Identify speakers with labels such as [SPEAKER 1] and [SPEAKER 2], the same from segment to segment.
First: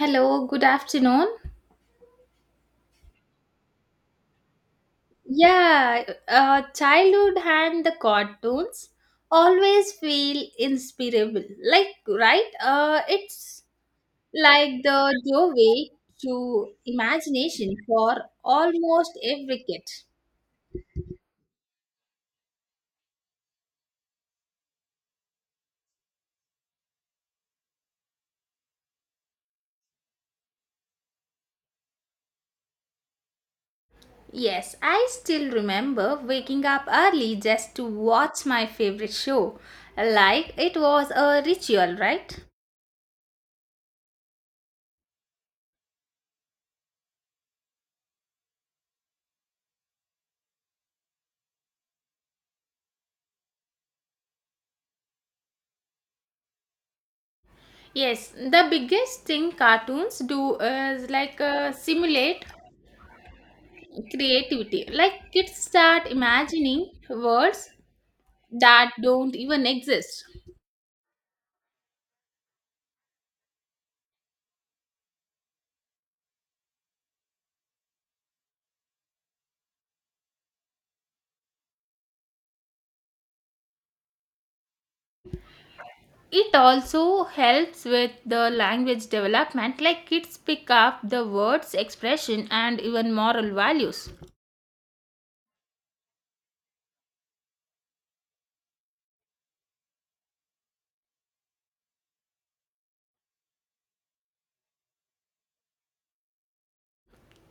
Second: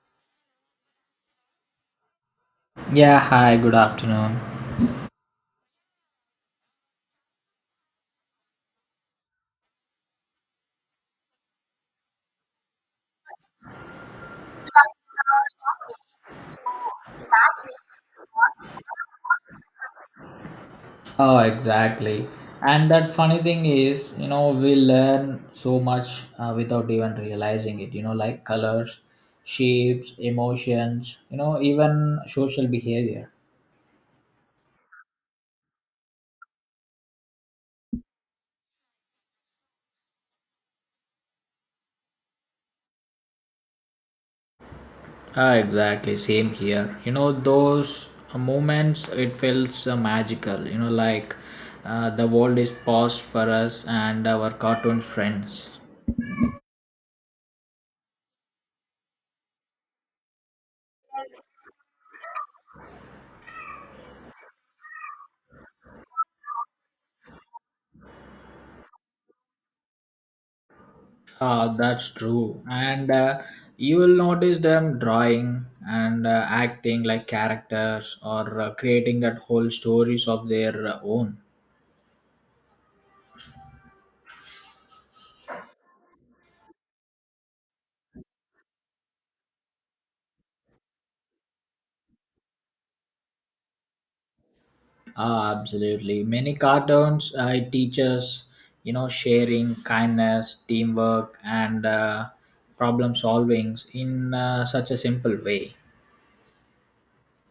[SPEAKER 1] Hello, good afternoon.
[SPEAKER 2] Yeah, hi, good afternoon.
[SPEAKER 1] Yeah, childhood and the cartoons always feel inspirable. Like, right? It's like the doorway to imagination for almost every kid.
[SPEAKER 2] Oh, exactly. And that funny thing is, we learn so much without even realizing it, like colors, shapes, emotions, even social behavior.
[SPEAKER 1] Yes, I still remember waking up early just to watch my favorite show. Like it was a ritual, right?
[SPEAKER 2] Ah, exactly. Same here. Those moments, it feels magical, like the world is paused for us and our cartoon friends.
[SPEAKER 1] Yes, the biggest thing cartoons do is like simulate creativity. Like kids start imagining words that don't even exist.
[SPEAKER 2] Ah, that's true. And you will notice them drawing and acting like characters or creating that whole stories of their own.
[SPEAKER 1] It also helps with the language development, like kids pick up the words, expression, and even moral values.
[SPEAKER 2] Ah, absolutely. Many cartoons it teaches, sharing, kindness, teamwork, and problem solving in such a simple way.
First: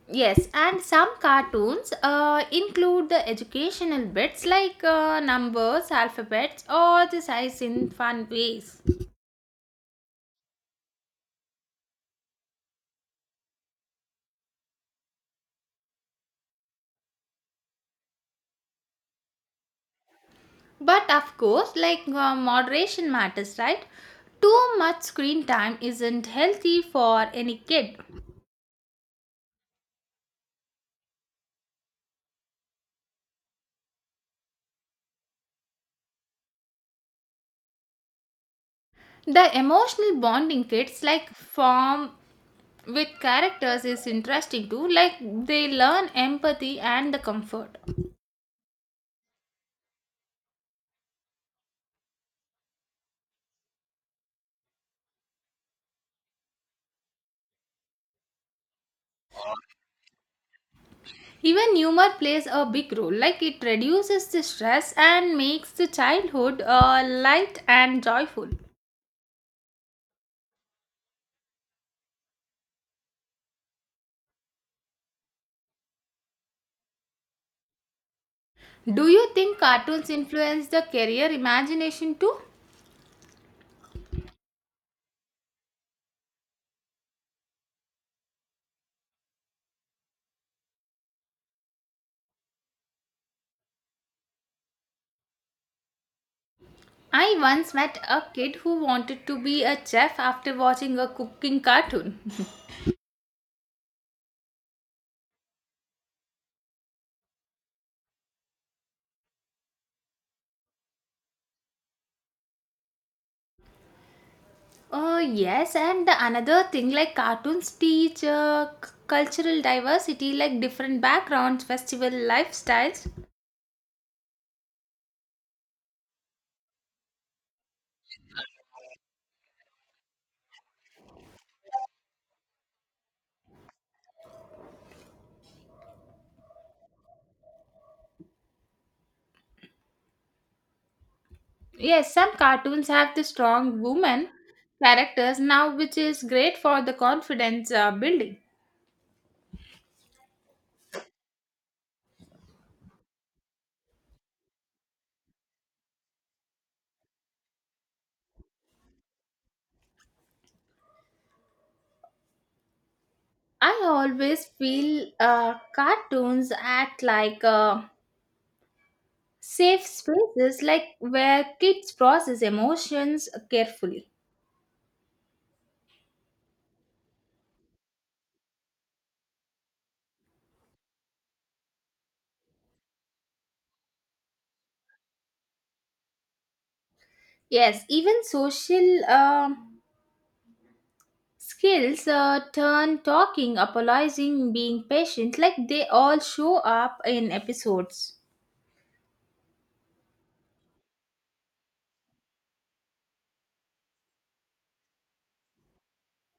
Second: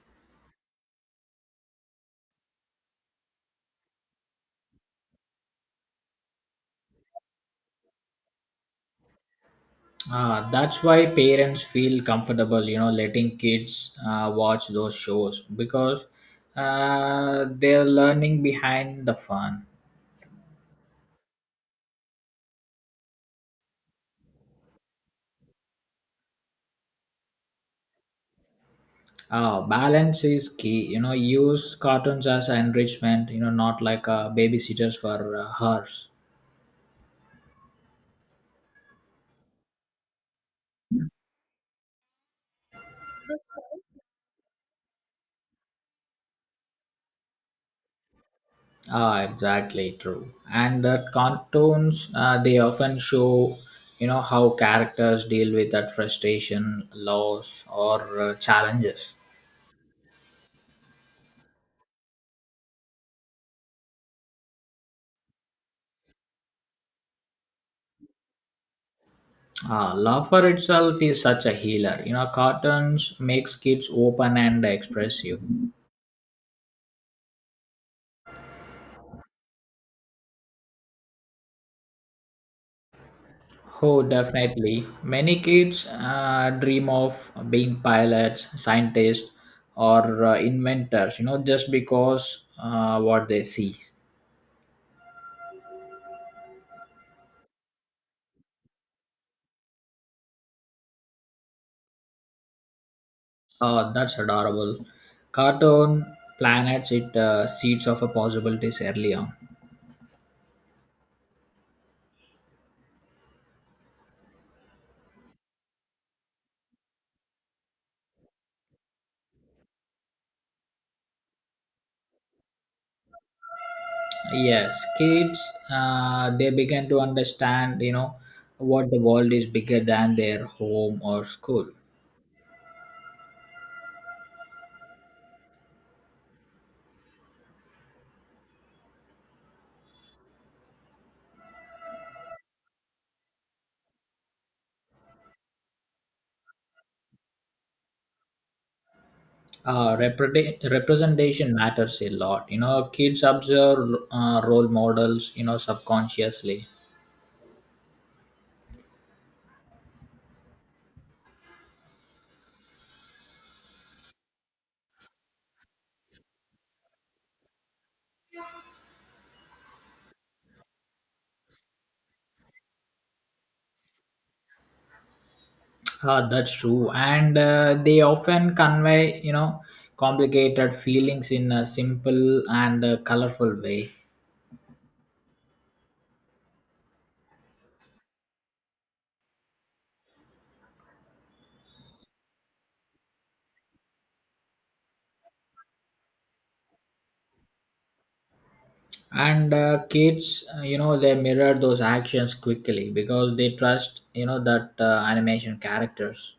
[SPEAKER 1] Yes, and some cartoons include the educational bits like numbers, alphabets, or the size in fun ways.
[SPEAKER 2] Ah, that's why parents feel comfortable, letting kids watch those shows because they're learning behind the fun.
[SPEAKER 1] But of course, like moderation matters, right? Too much screen time isn't healthy for any kid.
[SPEAKER 2] Balance is key, use cartoons as enrichment, not like babysitters for hers.
[SPEAKER 1] The emotional bonding kids like form with characters is interesting too, like they learn empathy and the comfort.
[SPEAKER 2] Ah, exactly true. And the cartoons, they often show, how characters deal with that frustration, loss, or challenges.
[SPEAKER 1] Even humor plays a big role, like it reduces the stress and makes the childhood light and joyful.
[SPEAKER 2] Ah, laughter itself is such a healer. Cartoons makes kids open and expressive.
[SPEAKER 1] Do you think cartoons influence the career imagination too?
[SPEAKER 2] Oh, definitely. Many kids dream of being pilots, scientists, or inventors. Just because what they see.
[SPEAKER 1] I once met a kid who wanted to be a chef after watching a cooking cartoon.
[SPEAKER 2] Oh, that's adorable. Cartoon planets it seeds of a possibilities early on.
[SPEAKER 1] Oh, yes, and the another thing like cartoons teach cultural diversity, like different backgrounds, festival lifestyles.
[SPEAKER 2] Yes, kids, they begin to understand, what the world is bigger than their home or school.
[SPEAKER 1] Yes, some cartoons have the strong woman characters now, which is great for the confidence building.
[SPEAKER 2] Representation matters a lot. Kids observe role models, subconsciously.
[SPEAKER 1] I always feel cartoons act like safe spaces like where kids process emotions carefully.
[SPEAKER 2] That's true. And they often convey, complicated feelings in a simple and colorful way.
[SPEAKER 1] Yes, even social skills turn talking, apologizing, being patient, like they all show up in episodes.
[SPEAKER 2] And kids they mirror those actions quickly because they trust that animation characters.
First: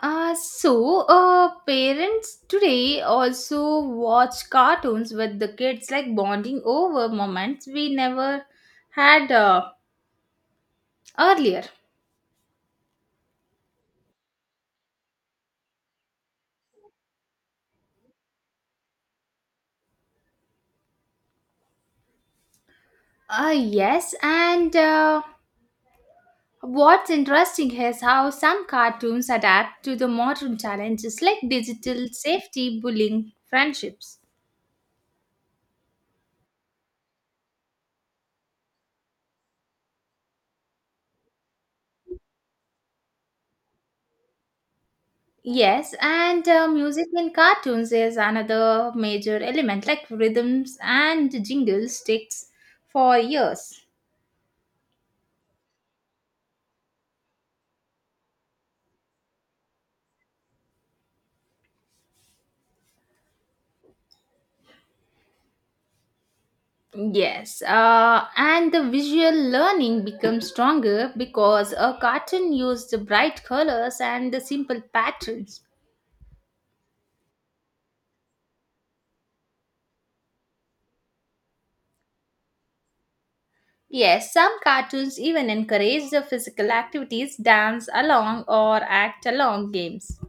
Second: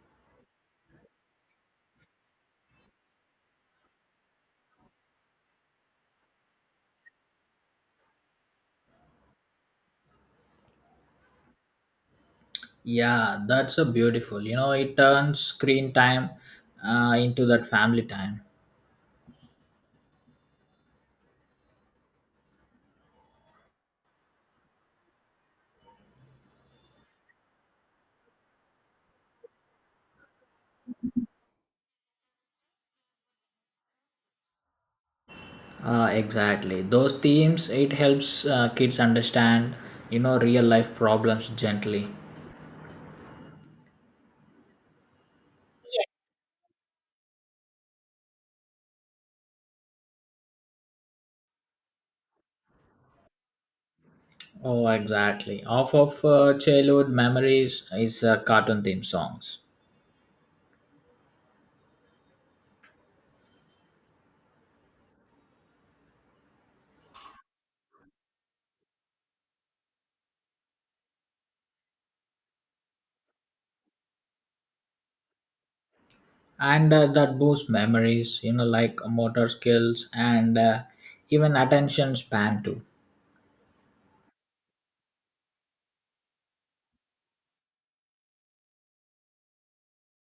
[SPEAKER 1] Parents today also watch cartoons with the kids, like bonding over moments we never had earlier.
[SPEAKER 2] Yeah, that's a beautiful, it turns screen time into that family time.
[SPEAKER 1] Yes, and what's interesting is how some cartoons adapt to the modern challenges like digital safety, bullying, friendships.
[SPEAKER 2] Exactly, those themes it helps kids understand real life problems gently.
[SPEAKER 1] Yes, and music in cartoons is another major element, like rhythms and jingles sticks for years.
[SPEAKER 2] Oh, exactly, off of childhood memories is cartoon theme songs.
[SPEAKER 1] Yes, and the visual learning becomes stronger because a cartoon used bright colors and the simple patterns.
[SPEAKER 2] And that boosts memories, like motor skills and even attention span too.
[SPEAKER 1] Yes, some cartoons even encourage the physical activities, dance along or act along games.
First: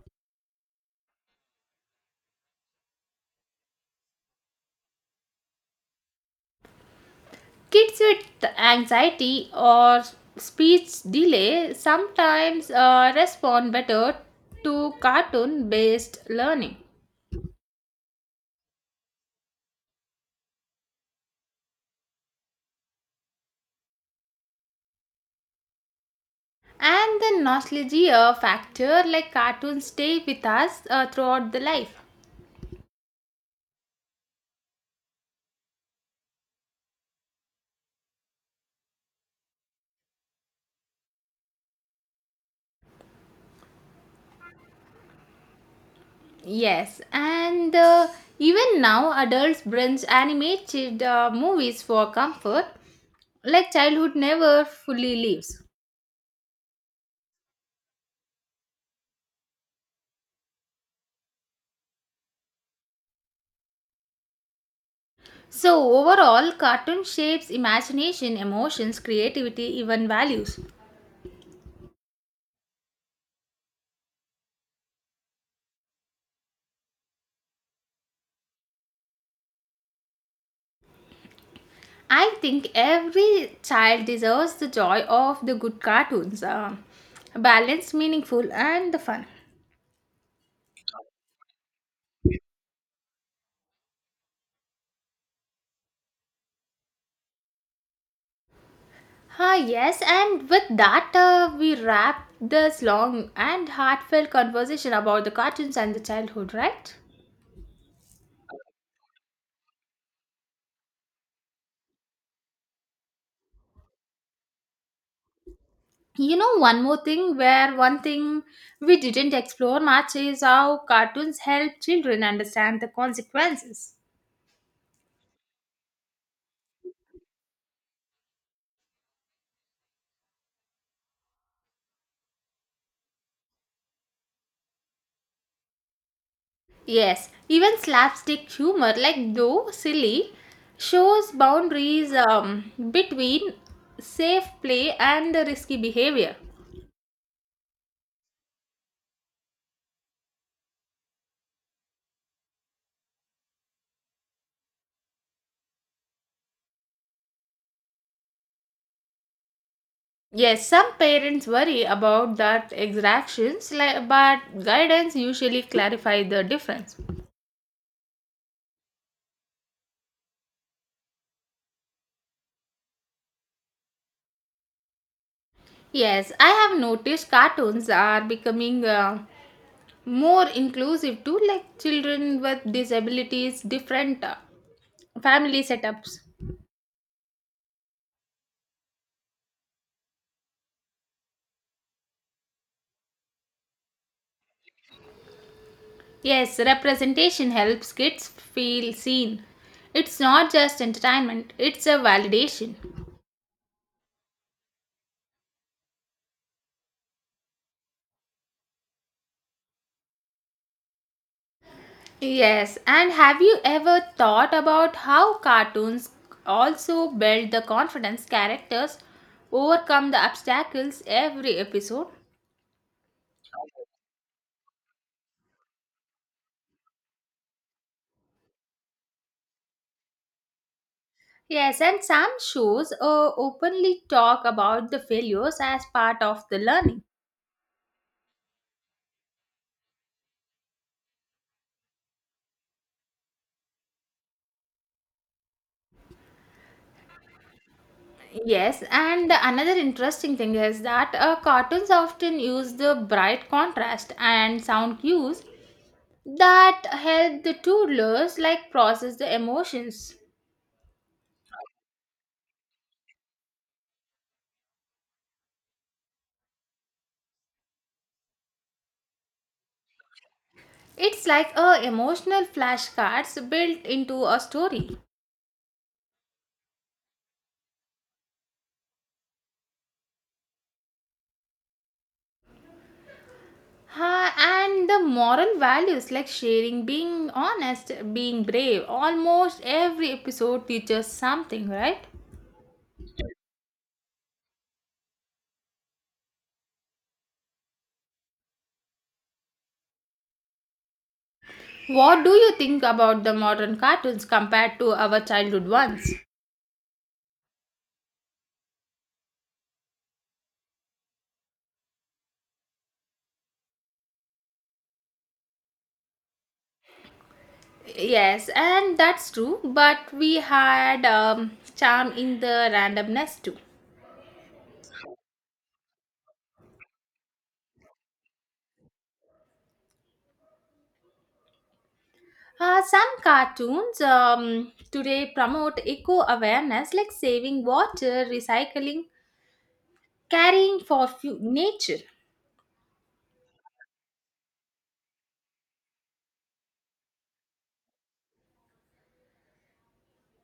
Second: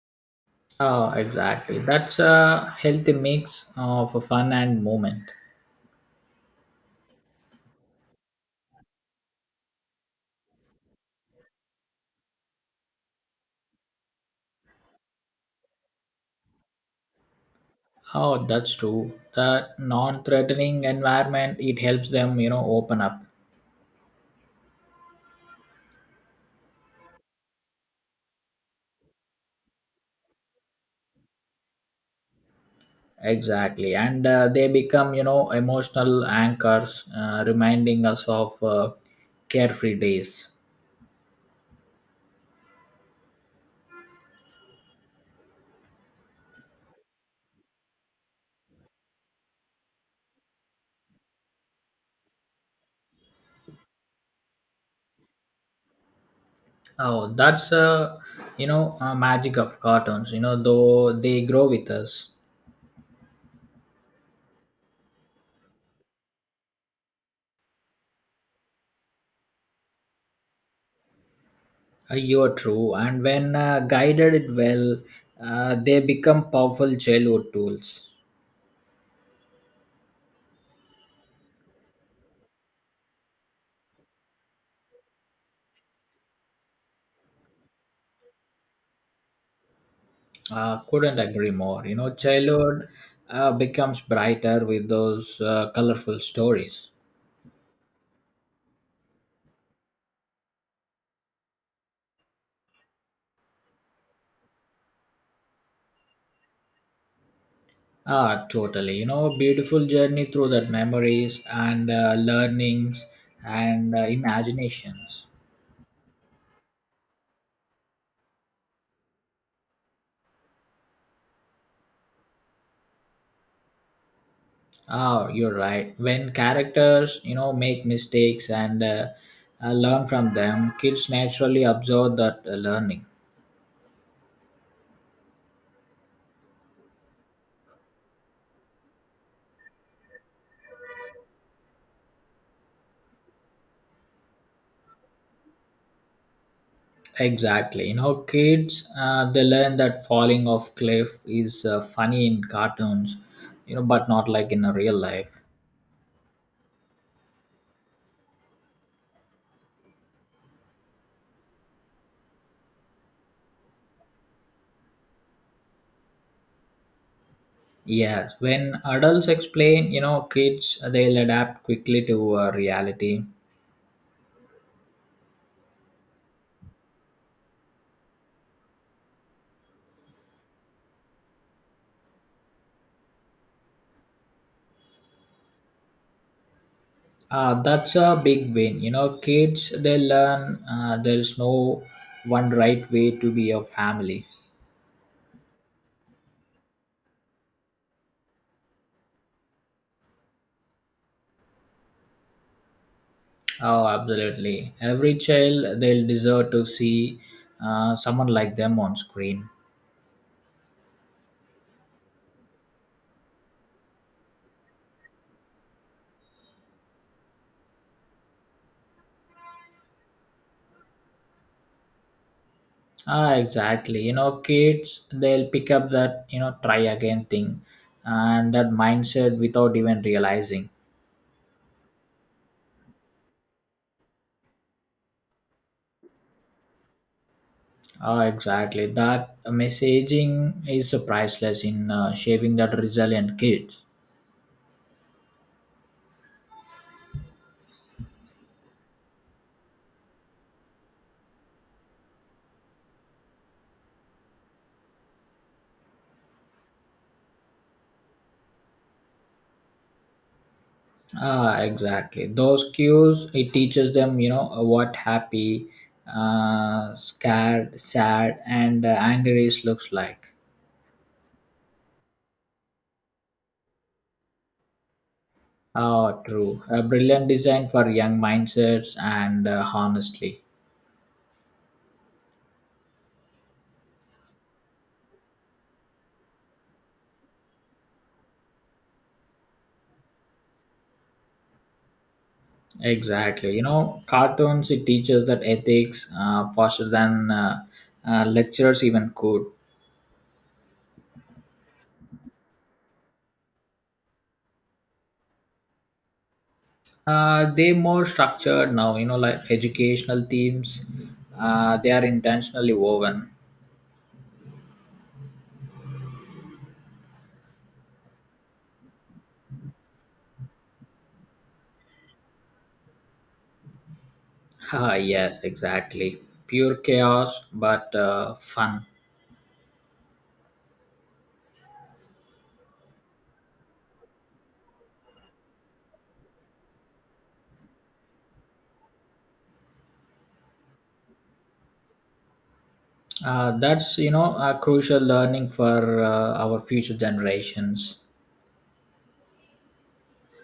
[SPEAKER 2] Oh, exactly, that's a healthy mix of fun and movement.
[SPEAKER 1] Kids with anxiety or speech delay sometimes respond better to cartoon based learning.
[SPEAKER 2] Oh, that's true. The non-threatening environment it helps them open up.
[SPEAKER 1] And the nostalgia factor like cartoons stay with us throughout the life.
[SPEAKER 2] Exactly, and they become emotional anchors, reminding us of carefree days.
[SPEAKER 1] Yes, and even now adults binge animated movies for comfort, like childhood never fully leaves.
[SPEAKER 2] Oh, that's magic of cartoons, though they grow with us.
[SPEAKER 1] So, overall, cartoon shapes imagination, emotions, creativity, even values.
[SPEAKER 2] You're true. And when guided it well, they become powerful childhood tools.
[SPEAKER 1] I think every child deserves the joy of the good cartoons, balanced, meaningful, and the fun.
[SPEAKER 2] Couldn't agree more. Childhood becomes brighter with those colorful stories.
[SPEAKER 1] Ah, yes, and with that, we wrap this long and heartfelt conversation about the cartoons and the childhood, right?
[SPEAKER 2] Ah, totally. Beautiful journey through that memories and learnings and imaginations.
[SPEAKER 1] You know, one thing we didn't explore much is how cartoons help children understand the consequences.
[SPEAKER 2] Ah, you're right. When characters, make mistakes and learn from them, kids naturally absorb that learning.
[SPEAKER 1] Yes, even slapstick humor, like though silly, shows boundaries between safe play and risky behavior.
[SPEAKER 2] Exactly. Kids, they learn that falling off cliff is funny in cartoons, but not like in a real life.
[SPEAKER 1] Yes, some parents worry about that exactions, but guidance usually clarify the difference.
[SPEAKER 2] Yes. When adults explain, kids, they'll adapt quickly to reality.
[SPEAKER 1] Yes, I have noticed cartoons are becoming more inclusive to like children with disabilities, different family setups.
[SPEAKER 2] That's a big win. Kids, they learn there's no one right way to be a family.
[SPEAKER 1] Yes, representation helps kids feel seen. It's not just entertainment; it's a validation.
[SPEAKER 2] Oh, absolutely. Every child, they'll deserve to see someone like them on screen.
[SPEAKER 1] Yes, and have you ever thought about how cartoons also build the confidence characters overcome the obstacles every episode?
[SPEAKER 2] Ah, exactly. Kids they'll pick up that try again thing, and that mindset without even realizing.
[SPEAKER 1] Yes, and some shows openly talk about the failures as part of the learning.
[SPEAKER 2] Ah, exactly. That messaging is so priceless in shaping that resilient kids.
[SPEAKER 1] Yes, and another interesting thing is that cartoons often use the bright contrast and sound cues that help the toddlers like process the emotions.
[SPEAKER 2] Ah, exactly. Those cues it teaches them, what happy, scared, sad, and angry is looks like.
[SPEAKER 1] It's like a emotional flashcards built into a story.
[SPEAKER 2] Ah, true. A brilliant design for young mindsets and honestly.
[SPEAKER 1] Ha, and the moral values like sharing, being honest, being brave. Almost every episode teaches something, right?
[SPEAKER 2] Exactly. Cartoons, it teaches that ethics faster than lecturers even could.
[SPEAKER 1] What do you think about the modern cartoons compared to our childhood ones?
[SPEAKER 2] They more structured now, like educational themes, they are intentionally woven.
[SPEAKER 1] Yes, and that's true, but we had charm in the randomness too.
[SPEAKER 2] Ah, yes, exactly. Pure chaos, but fun.
[SPEAKER 1] Some cartoons today promote eco awareness like saving water, recycling, carrying for nature.
[SPEAKER 2] That's a crucial learning for our future generations.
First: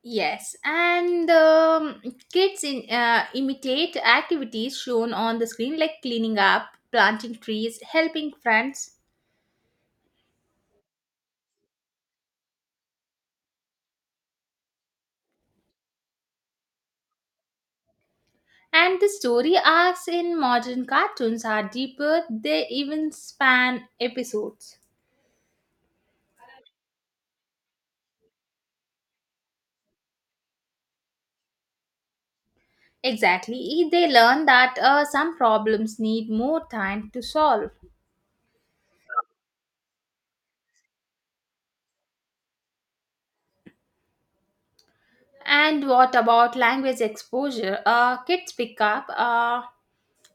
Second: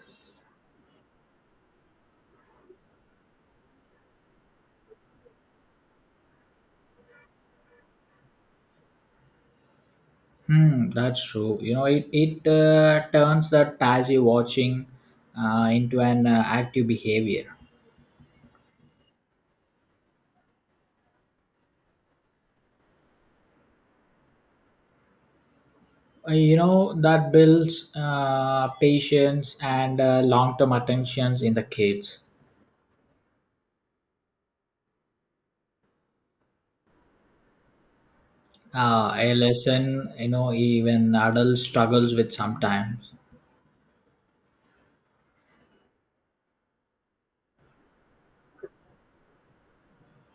[SPEAKER 1] Yes and kids imitate activities shown on the screen like cleaning up planting trees helping friends.
[SPEAKER 2] That's true. It turns that passive watching into an active behavior.
[SPEAKER 1] And the story arcs in modern cartoons are deeper, they even span episodes.
[SPEAKER 2] That builds patience and long-term attentions in the kids.
[SPEAKER 1] Exactly, they learn that some problems need more time to solve.
[SPEAKER 2] A lesson, even adults struggles with sometimes.
[SPEAKER 1] And what about language exposure, kids pick up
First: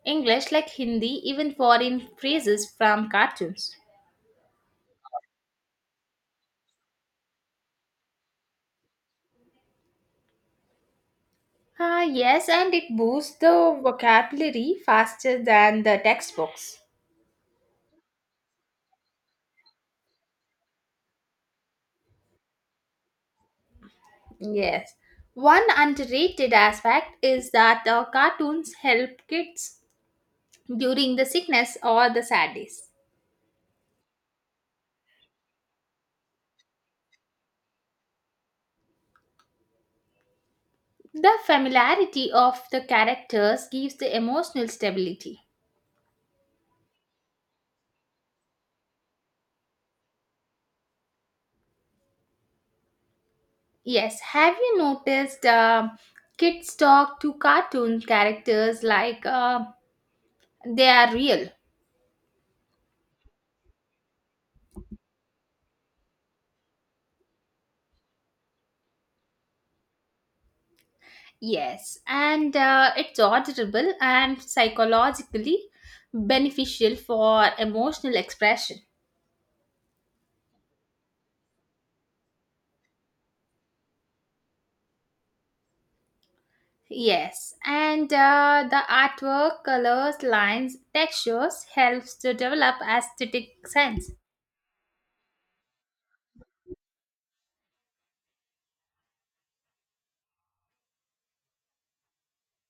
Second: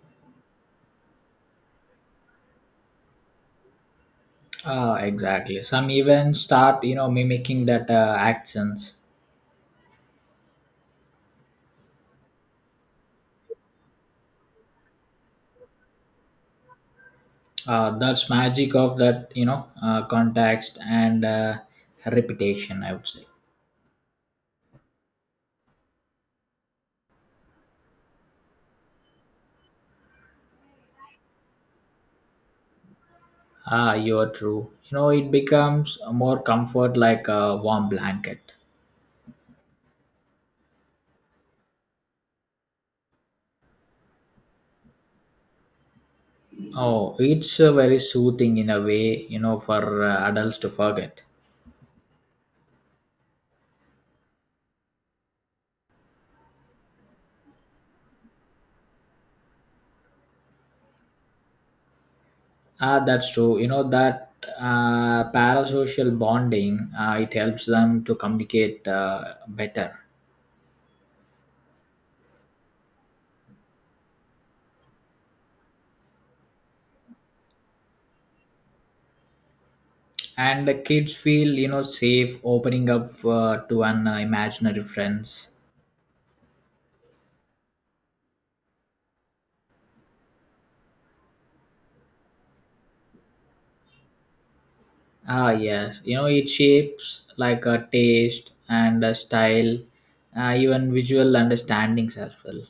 [SPEAKER 1] English like Hindi, even foreign phrases from cartoons.
[SPEAKER 2] Exactly. Some even start, mimicking that accents.
[SPEAKER 1] Ah, yes, and it boosts the vocabulary faster than the textbooks.
[SPEAKER 2] That's magic of that, context and reputation. I would say.
[SPEAKER 1] Yes. One underrated aspect is that the cartoons help kids during the sickness or the sad days.
[SPEAKER 2] Ah, you're true. It becomes more comfort like a warm blanket.
[SPEAKER 1] The familiarity of the characters gives the emotional stability.
[SPEAKER 2] Oh, it's very soothing in a way, for adults to forget.
[SPEAKER 1] Yes, have you noticed kids talk to cartoon characters like they are real?
[SPEAKER 2] Ah, that's true. That parasocial bonding, it helps them to communicate better.
[SPEAKER 1] Yes, and it's auditable and psychologically beneficial for emotional expression.
[SPEAKER 2] And the kids feel, safe opening up to an imaginary friends.
[SPEAKER 1] Yes, and the artwork, colors, lines, textures helps to develop aesthetic sense.
[SPEAKER 2] Ah, yes. It shapes like a taste and a style, even visual understandings as well.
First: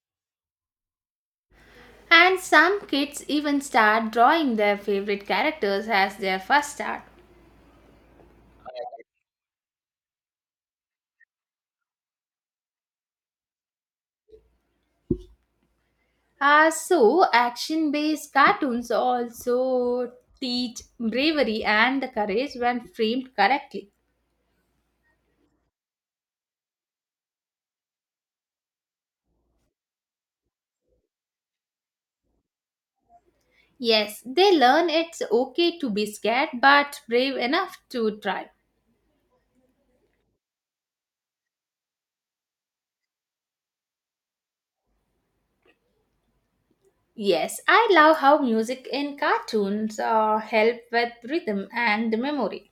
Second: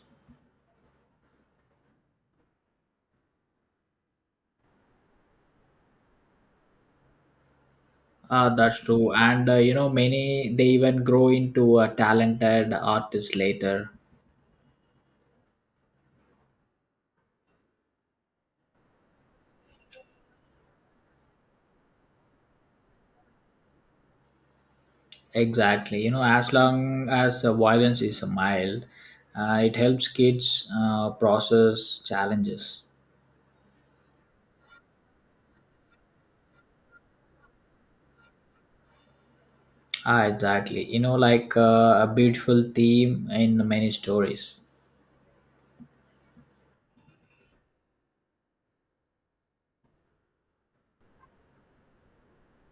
[SPEAKER 1] And some kids even start drawing their favorite characters as their first art.
[SPEAKER 2] Ah, that's true. And many they even grow into a talented artist later.
[SPEAKER 1] So, action based cartoons also teach bravery and the courage when framed correctly.
[SPEAKER 2] Exactly. As long as violence is mild, it helps kids process challenges.
[SPEAKER 1] Yes, they learn it's okay to be scared but brave enough to try.
[SPEAKER 2] Ah, exactly. Like a beautiful theme in many stories.
[SPEAKER 1] Yes, I love how music in cartoons help with rhythm and memory.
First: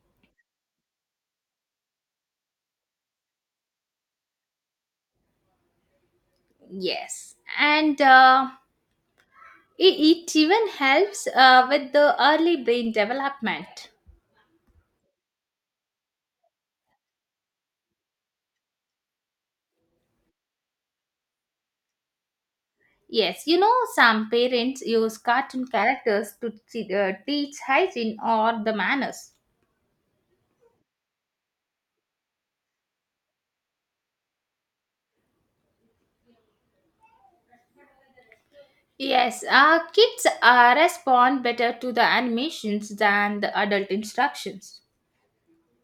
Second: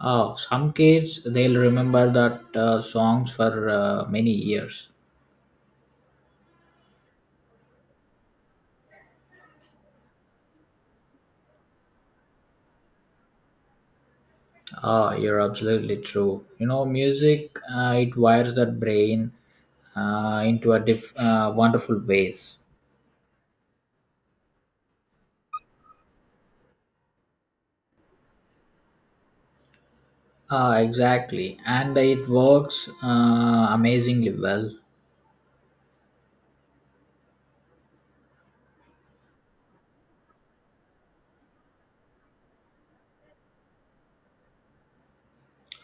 [SPEAKER 2] Some kids they'll remember that songs for many years.
[SPEAKER 1] Yes, and it even helps with the early brain development.
[SPEAKER 2] Ah, you're absolutely true. Music it wires that brain into a wonderful ways.
[SPEAKER 1] Yes, you know, some parents use cartoon characters to teach hygiene or the manners.
[SPEAKER 2] Ah, exactly, and it works amazingly well.
[SPEAKER 1] Yes, kids respond better to the animations than the adult instructions.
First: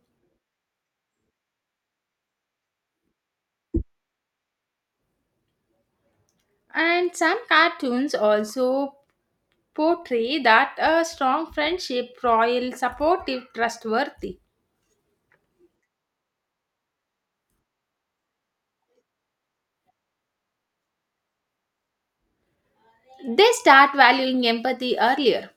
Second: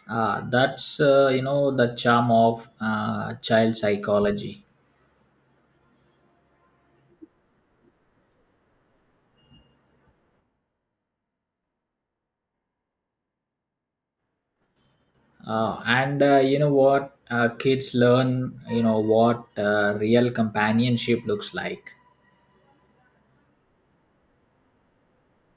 [SPEAKER 2] Ah, that's the charm of child psychology.
[SPEAKER 1] And some cartoons also portray that a strong friendship, loyal, supportive, trustworthy.
[SPEAKER 2] And You know what? Kids learn, what real companionship looks like.
[SPEAKER 1] They start valuing empathy earlier.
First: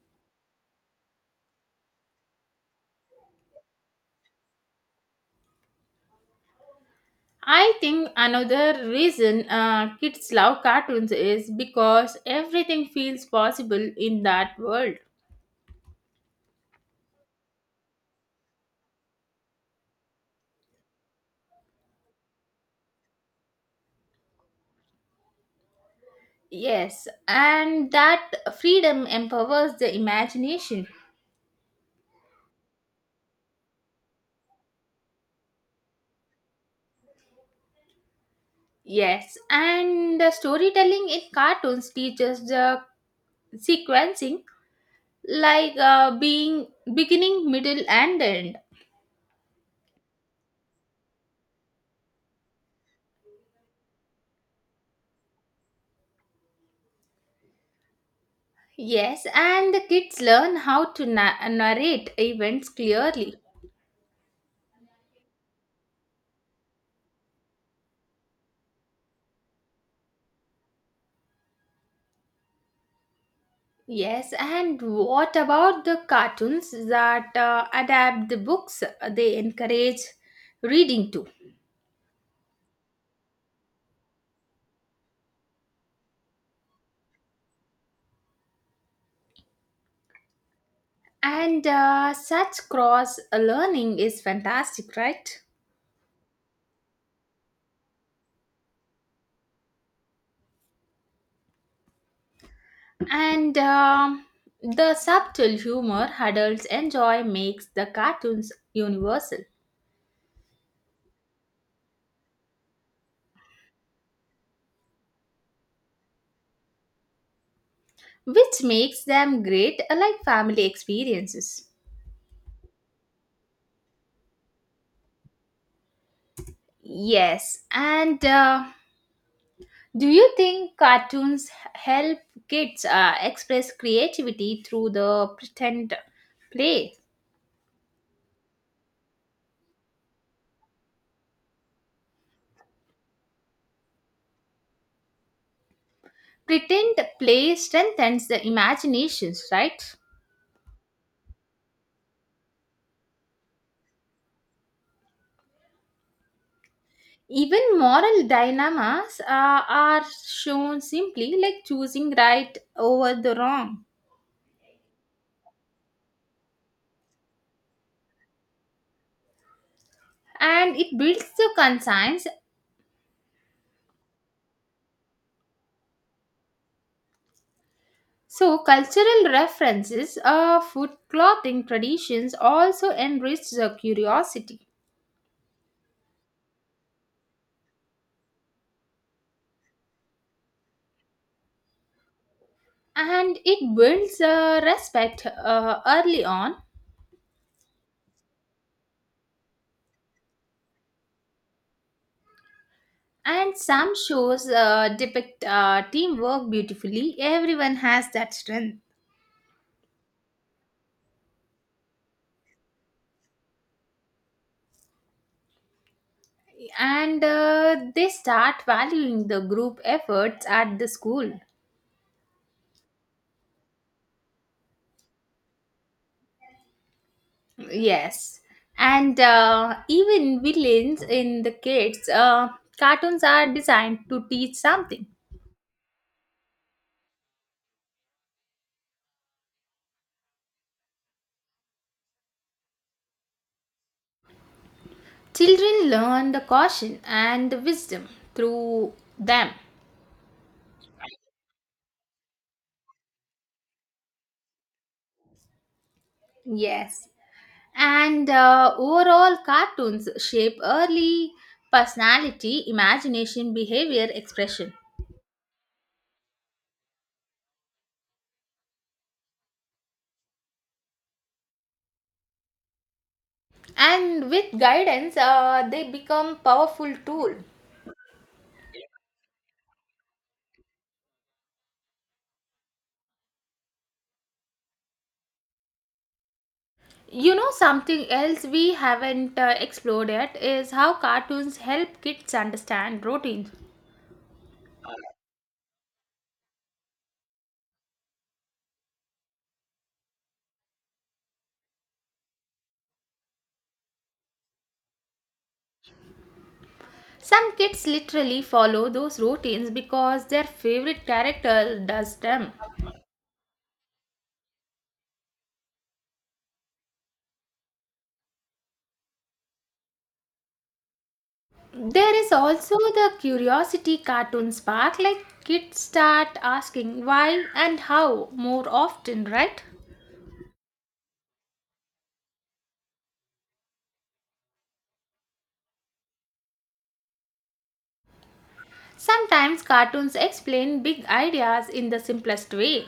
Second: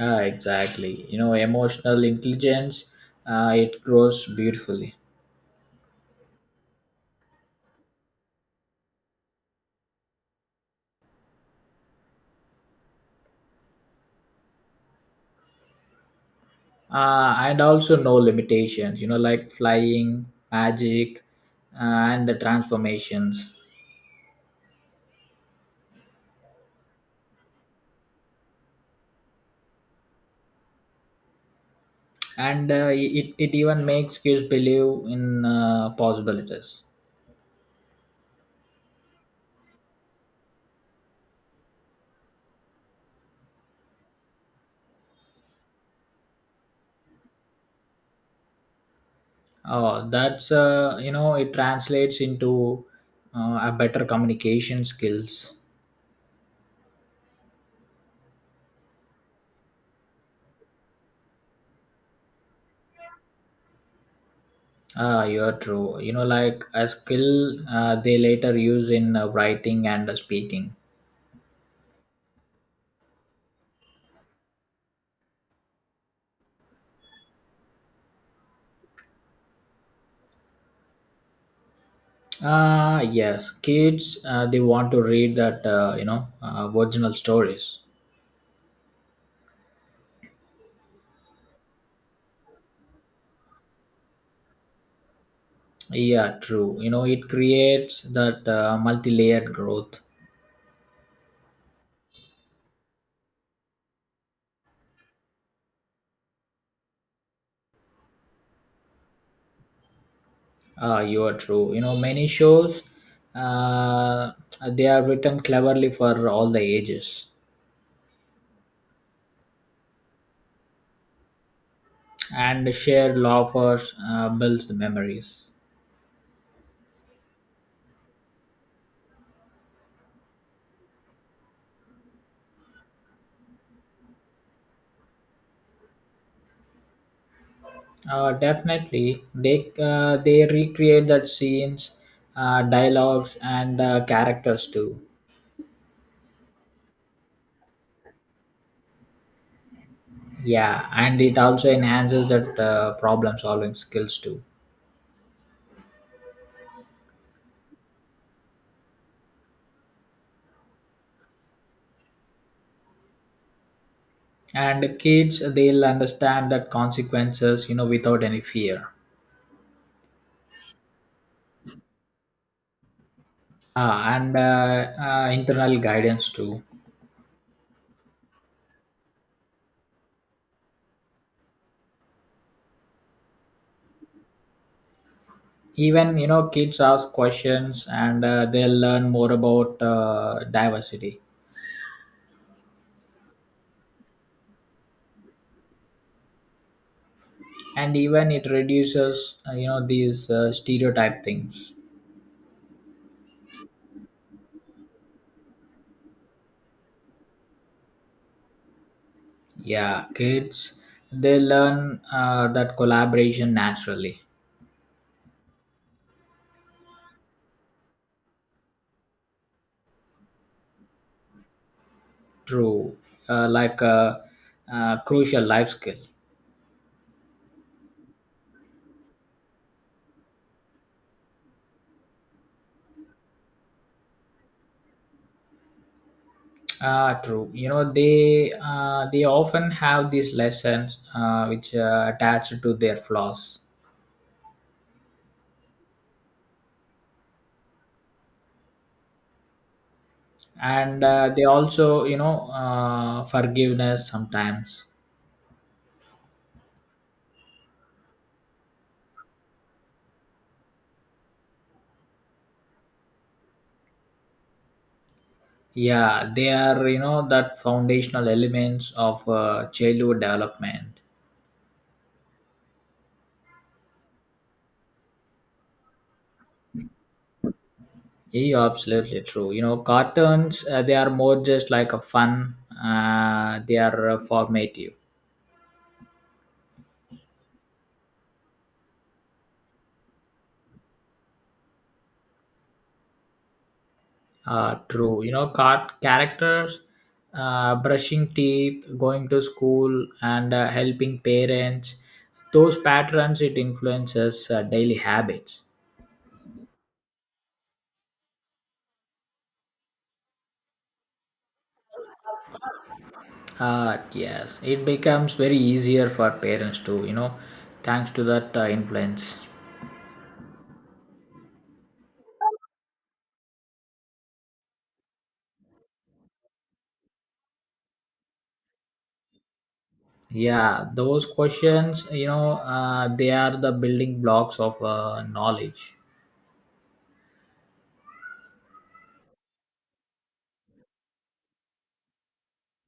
[SPEAKER 2] Ah, exactly. Emotional intelligence, it grows beautifully.
[SPEAKER 1] I think another reason kids love cartoons is because everything feels possible in that world.
[SPEAKER 2] And also no limitations, like flying, magic, and the transformations.
[SPEAKER 1] Yes, and that freedom empowers the imagination.
[SPEAKER 2] And it even makes kids believe in possibilities.
[SPEAKER 1] Yes, and the storytelling in cartoons teaches the sequencing like being beginning middle and end.
[SPEAKER 2] Oh, that's, it translates into a better communication skills.
[SPEAKER 1] Yes and the kids learn how to narrate events clearly.
[SPEAKER 2] Ah, you're true. Like a skill they later use in writing and speaking.
[SPEAKER 1] Yes and what about the cartoons that adapt the books, they encourage reading too.
[SPEAKER 2] Ah, yes, kids they want to read that original stories.
[SPEAKER 1] And such cross learning is fantastic, right?
[SPEAKER 2] Yeah, true. It creates that multi-layered growth.
[SPEAKER 1] And the subtle humor adults enjoy makes the cartoons universal,
[SPEAKER 2] Ah, you are true. Many shows uh, they are written cleverly for all the ages,
[SPEAKER 1] which makes them great like family experiences.
[SPEAKER 2] and shared laughers builds the memories.
[SPEAKER 1] Yes, and do you think cartoons help kids express creativity through the pretend play?
[SPEAKER 2] Definitely, they recreate that scenes, dialogues, and characters too.
[SPEAKER 1] Pretend play strengthens the imaginations, right?
[SPEAKER 2] Yeah, and it also enhances that problem solving skills too.
[SPEAKER 1] Even moral dilemmas are shown simply like choosing right over the wrong.
[SPEAKER 2] And the kids they'll understand that consequences without any fear.
[SPEAKER 1] And it builds the conscience.
[SPEAKER 2] Ah, and internal guidance too.
[SPEAKER 1] So, cultural references, food, clothing traditions also enrich the curiosity,
[SPEAKER 2] Even kids ask questions and they'll learn more about diversity.
[SPEAKER 1] and it builds respect early on.
[SPEAKER 2] And even it reduces these stereotype things.
[SPEAKER 1] And some shows depict teamwork beautifully. Everyone has that strength,
[SPEAKER 2] Yeah, kids they learn that collaboration naturally.
[SPEAKER 1] and they start valuing the group efforts at the school.
[SPEAKER 2] True, like a crucial life skill.
[SPEAKER 1] Yes, and even villains in the kids' cartoons are designed to teach something.
[SPEAKER 2] Ah, true. They often have these lessons which attached to their flaws,
[SPEAKER 1] Children learn the caution and the wisdom through them.
[SPEAKER 2] and they also forgiveness sometimes.
[SPEAKER 1] Yes. And overall, cartoons shape early personality, imagination, behavior, expression.
[SPEAKER 2] Yeah, they are that foundational elements of childhood development.
[SPEAKER 1] And with guidance, they become powerful tool.
[SPEAKER 2] Yeah, absolutely true. Cartoons they are more just like a fun. They are formative.
[SPEAKER 1] You know something else we haven't explored yet is how cartoons help kids understand routines.
[SPEAKER 2] True. Characters, brushing teeth, going to school, and helping parents. Those patterns it influences daily habits.
[SPEAKER 1] Some kids literally follow those routines because their favorite character does them.
[SPEAKER 2] Yes, it becomes very easier for parents to thanks to that influence.
[SPEAKER 1] There is also the curiosity cartoon spark, like kids start asking why and how more often, right?
[SPEAKER 2] Yeah, those questions, they are the building blocks of knowledge,
[SPEAKER 1] Sometimes cartoons explain big ideas in the simplest way.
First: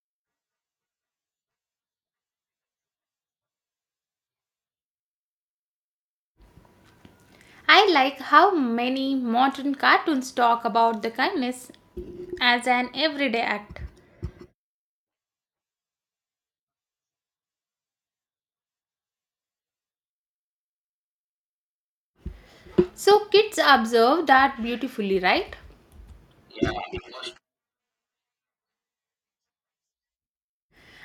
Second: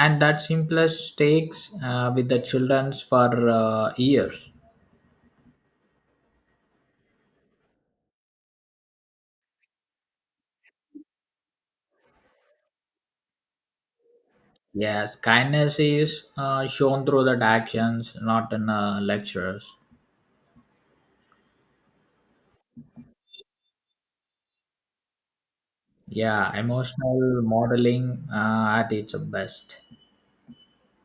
[SPEAKER 2] and that simplest takes with the childrens for years.
[SPEAKER 1] I like how many modern cartoons talk about the kindness as an everyday act.
[SPEAKER 2] Yes, kindness is shown through that actions, not in lectures.
[SPEAKER 1] So kids observe that beautifully, right?
[SPEAKER 2] Yeah, emotional modeling at its best.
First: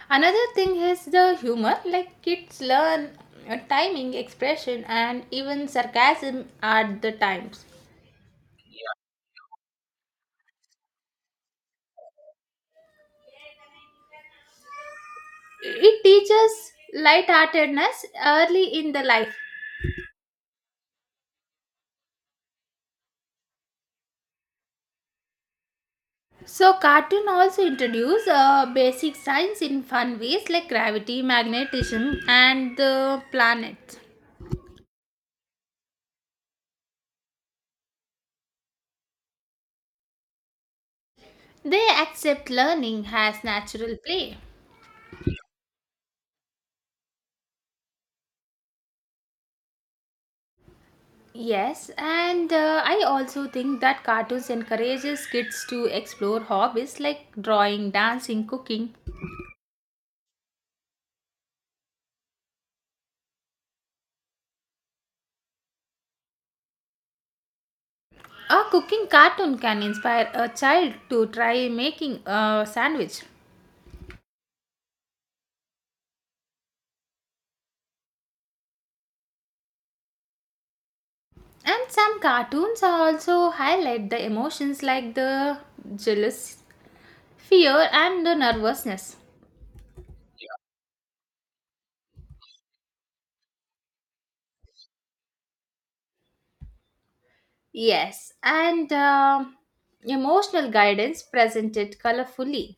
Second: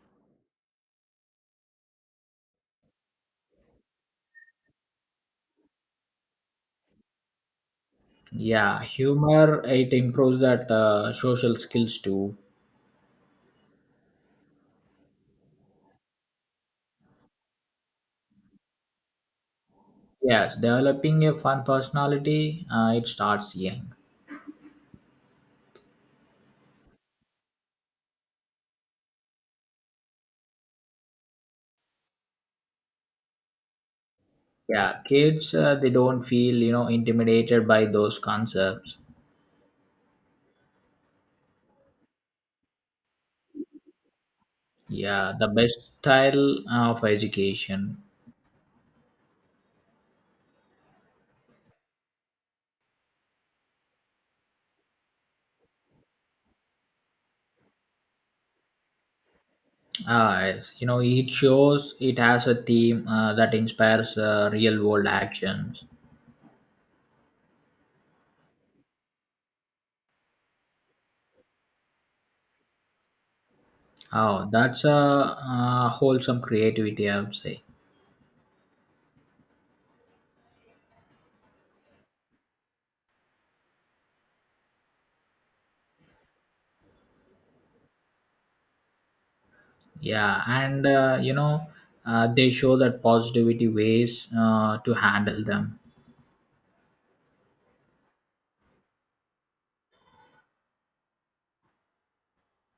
[SPEAKER 1] Another thing is the humor, like kids learn timing, expression, and even sarcasm at the times.
[SPEAKER 2] Yeah, humor it improves that social skills too.
[SPEAKER 1] It teaches light-heartedness early in the life.
[SPEAKER 2] Yes, developing a fun personality it starts young.
[SPEAKER 1] So cartoon also introduce basic science in fun ways like gravity, magnetism, and the planets.
[SPEAKER 2] Yeah, kids they don't feel intimidated by those concepts.
[SPEAKER 1] They accept learning as natural play.
[SPEAKER 2] Yeah, the best style of education.
[SPEAKER 1] Yes, and I also think that cartoons encourages kids to explore hobbies like drawing, dancing, cooking.
[SPEAKER 2] Ah, yes. It shows it has a theme that inspires real world actions.
[SPEAKER 1] A cooking cartoon can inspire a child to try making a sandwich.
[SPEAKER 2] Oh, that's wholesome creativity, I would say.
[SPEAKER 1] And some cartoons also highlight the emotions like the jealous, fear, and the nervousness.
[SPEAKER 2] Yeah, and they show that positivity ways to handle them.
[SPEAKER 1] Yes, and emotional guidance presented colorfully.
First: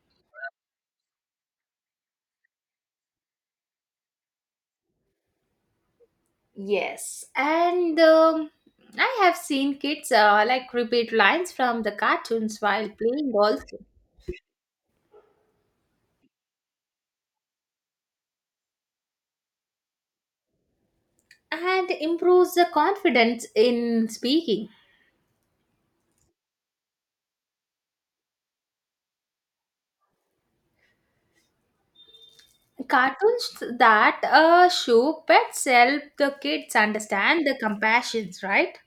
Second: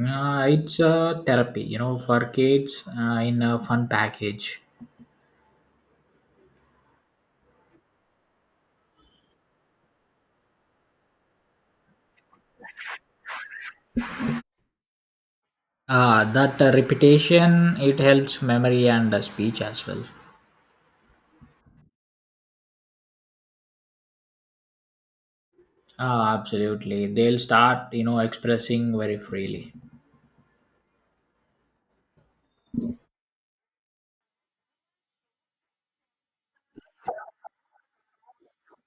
[SPEAKER 2] It's a therapy, for kids in a fun package.
[SPEAKER 1] Yes, and I have seen kids like repeat lines from the cartoons while playing also,
[SPEAKER 2] That repetition it helps memory and speech as well.
[SPEAKER 1] and improves the confidence in speaking.
[SPEAKER 2] Ah, absolutely. They'll start, expressing very freely.
[SPEAKER 1] Cartoons that show pets help the kids understand the compassions, right?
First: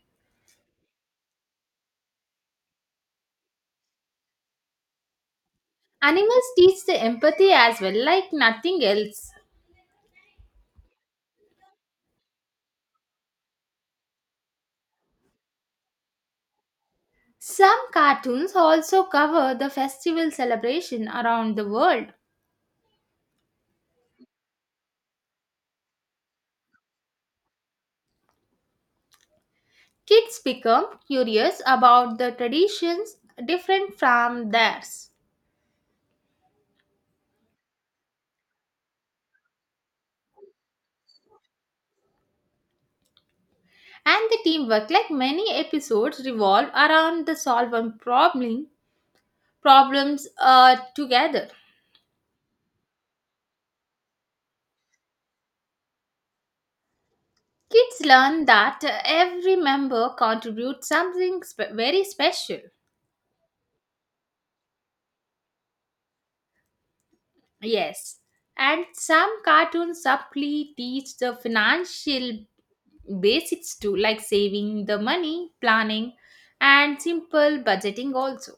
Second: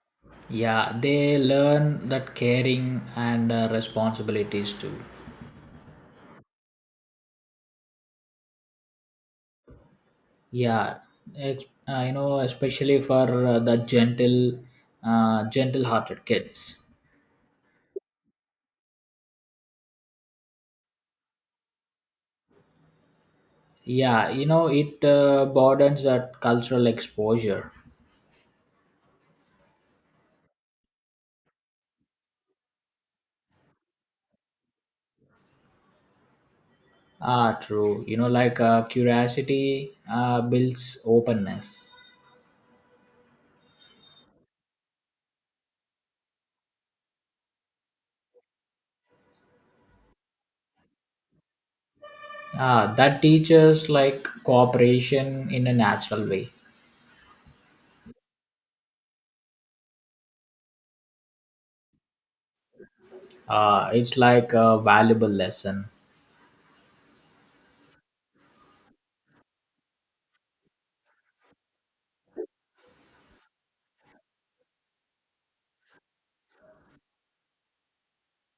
[SPEAKER 2] Yeah, they learn that caring and responsibilities too.
[SPEAKER 1] Animals teach the empathy as well, like nothing else.
[SPEAKER 2] Yeah, especially for the gentle, gentle-hearted kids.
[SPEAKER 1] Some cartoons also cover the festival celebration around the world.
[SPEAKER 2] Yeah, it broadens that cultural exposure.
[SPEAKER 1] Kids become curious about the traditions different from theirs.
[SPEAKER 2] Ah, true. Like curiosity builds openness.
[SPEAKER 1] And the teamwork, like many episodes, revolve around the solving problem problems together.
[SPEAKER 2] Ah, that teaches like cooperation in a natural way.
[SPEAKER 1] Kids learn that every member contributes something very special.
[SPEAKER 2] It's like a valuable lesson.
[SPEAKER 1] Yes, and some cartoons subtly teach the financial basics too, like saving the money, planning, and simple budgeting also.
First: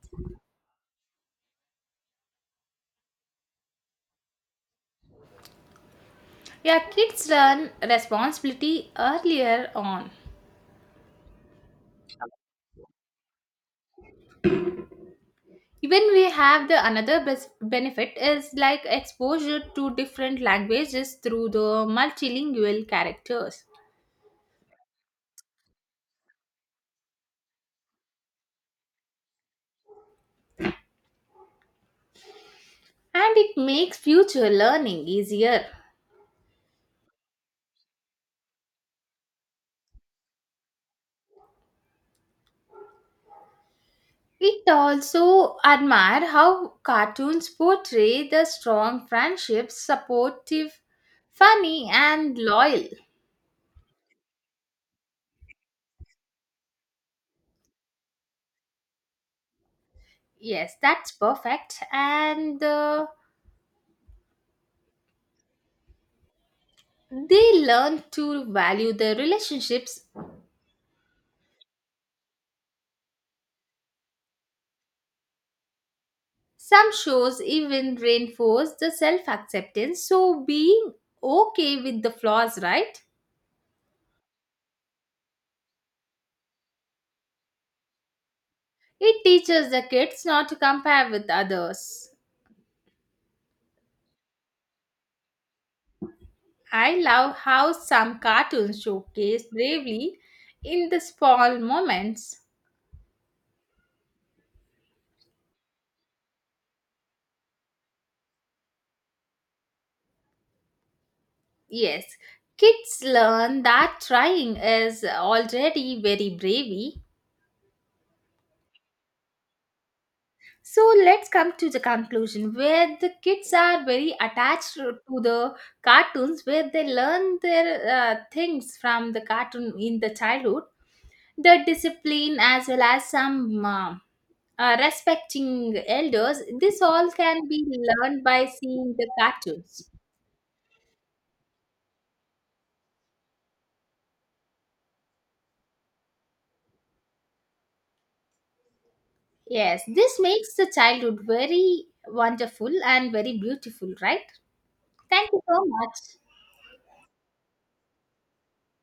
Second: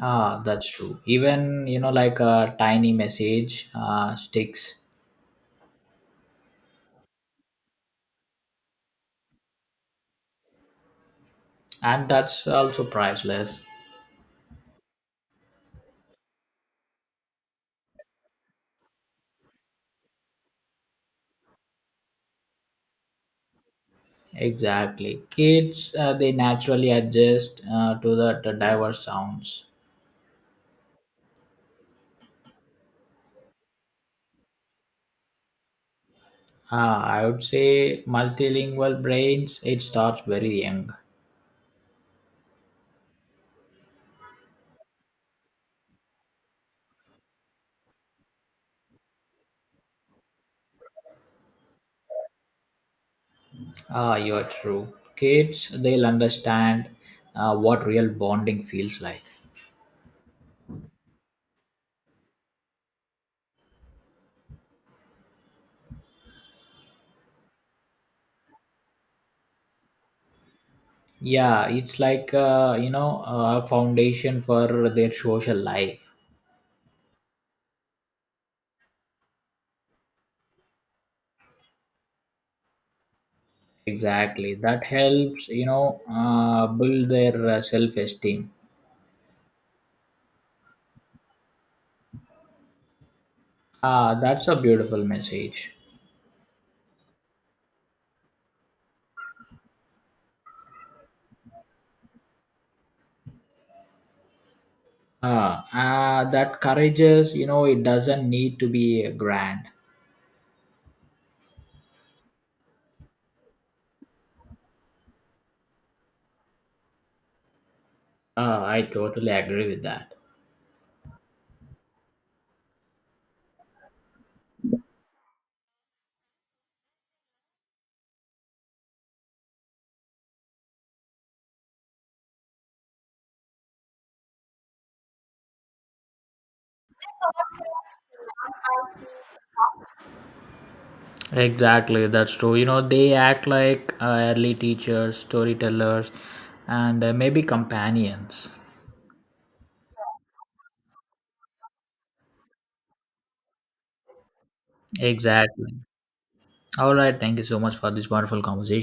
[SPEAKER 2] Ah, that's true. Even, like a tiny message sticks,
[SPEAKER 1] Yeah, kids learn responsibility earlier on.
[SPEAKER 2] and that's also priceless.
[SPEAKER 1] Even we have the another benefit is like exposure to different languages through the multilingual characters,
[SPEAKER 2] Exactly. Kids, they naturally adjust to the diverse sounds.
[SPEAKER 1] and it makes future learning easier.
[SPEAKER 2] Ah, I would say multilingual brains, it starts very young.
[SPEAKER 1] It also admire how cartoons portray the strong friendships, supportive, funny, and loyal.
[SPEAKER 2] Ah, you're true. Kids, they'll understand what real bonding feels like.
[SPEAKER 1] Yes, that's perfect. And they learn to value their relationships.
[SPEAKER 2] Yeah, it's like a foundation for their social life.
[SPEAKER 1] Some shows even reinforce the self acceptance, so being okay with the flaws, right?
[SPEAKER 2] Exactly. That helps, build their self esteem.
[SPEAKER 1] It teaches the kids not to compare with others.
[SPEAKER 2] Ah, that's a beautiful message.
[SPEAKER 1] I love how some cartoons showcase bravery in the small moments.
[SPEAKER 2] Ah, that courage is, it doesn't need to be grand.
[SPEAKER 1] Yes, kids learn that trying is already very brave.
[SPEAKER 2] Ah, I totally agree with that.
[SPEAKER 1] So let's come to the conclusion where the kids are very attached to the cartoons where they learn their things from the cartoon in the childhood, the discipline as well as some respecting elders, this all can be learned by seeing the cartoons.
[SPEAKER 2] Exactly, that's true. They act like early teachers, storytellers, and maybe companions.
[SPEAKER 1] Yes, this makes the childhood very wonderful and very beautiful, right? Thank you so
[SPEAKER 2] Exactly.
[SPEAKER 1] much.
[SPEAKER 2] All right. Thank you so much for this wonderful conversation.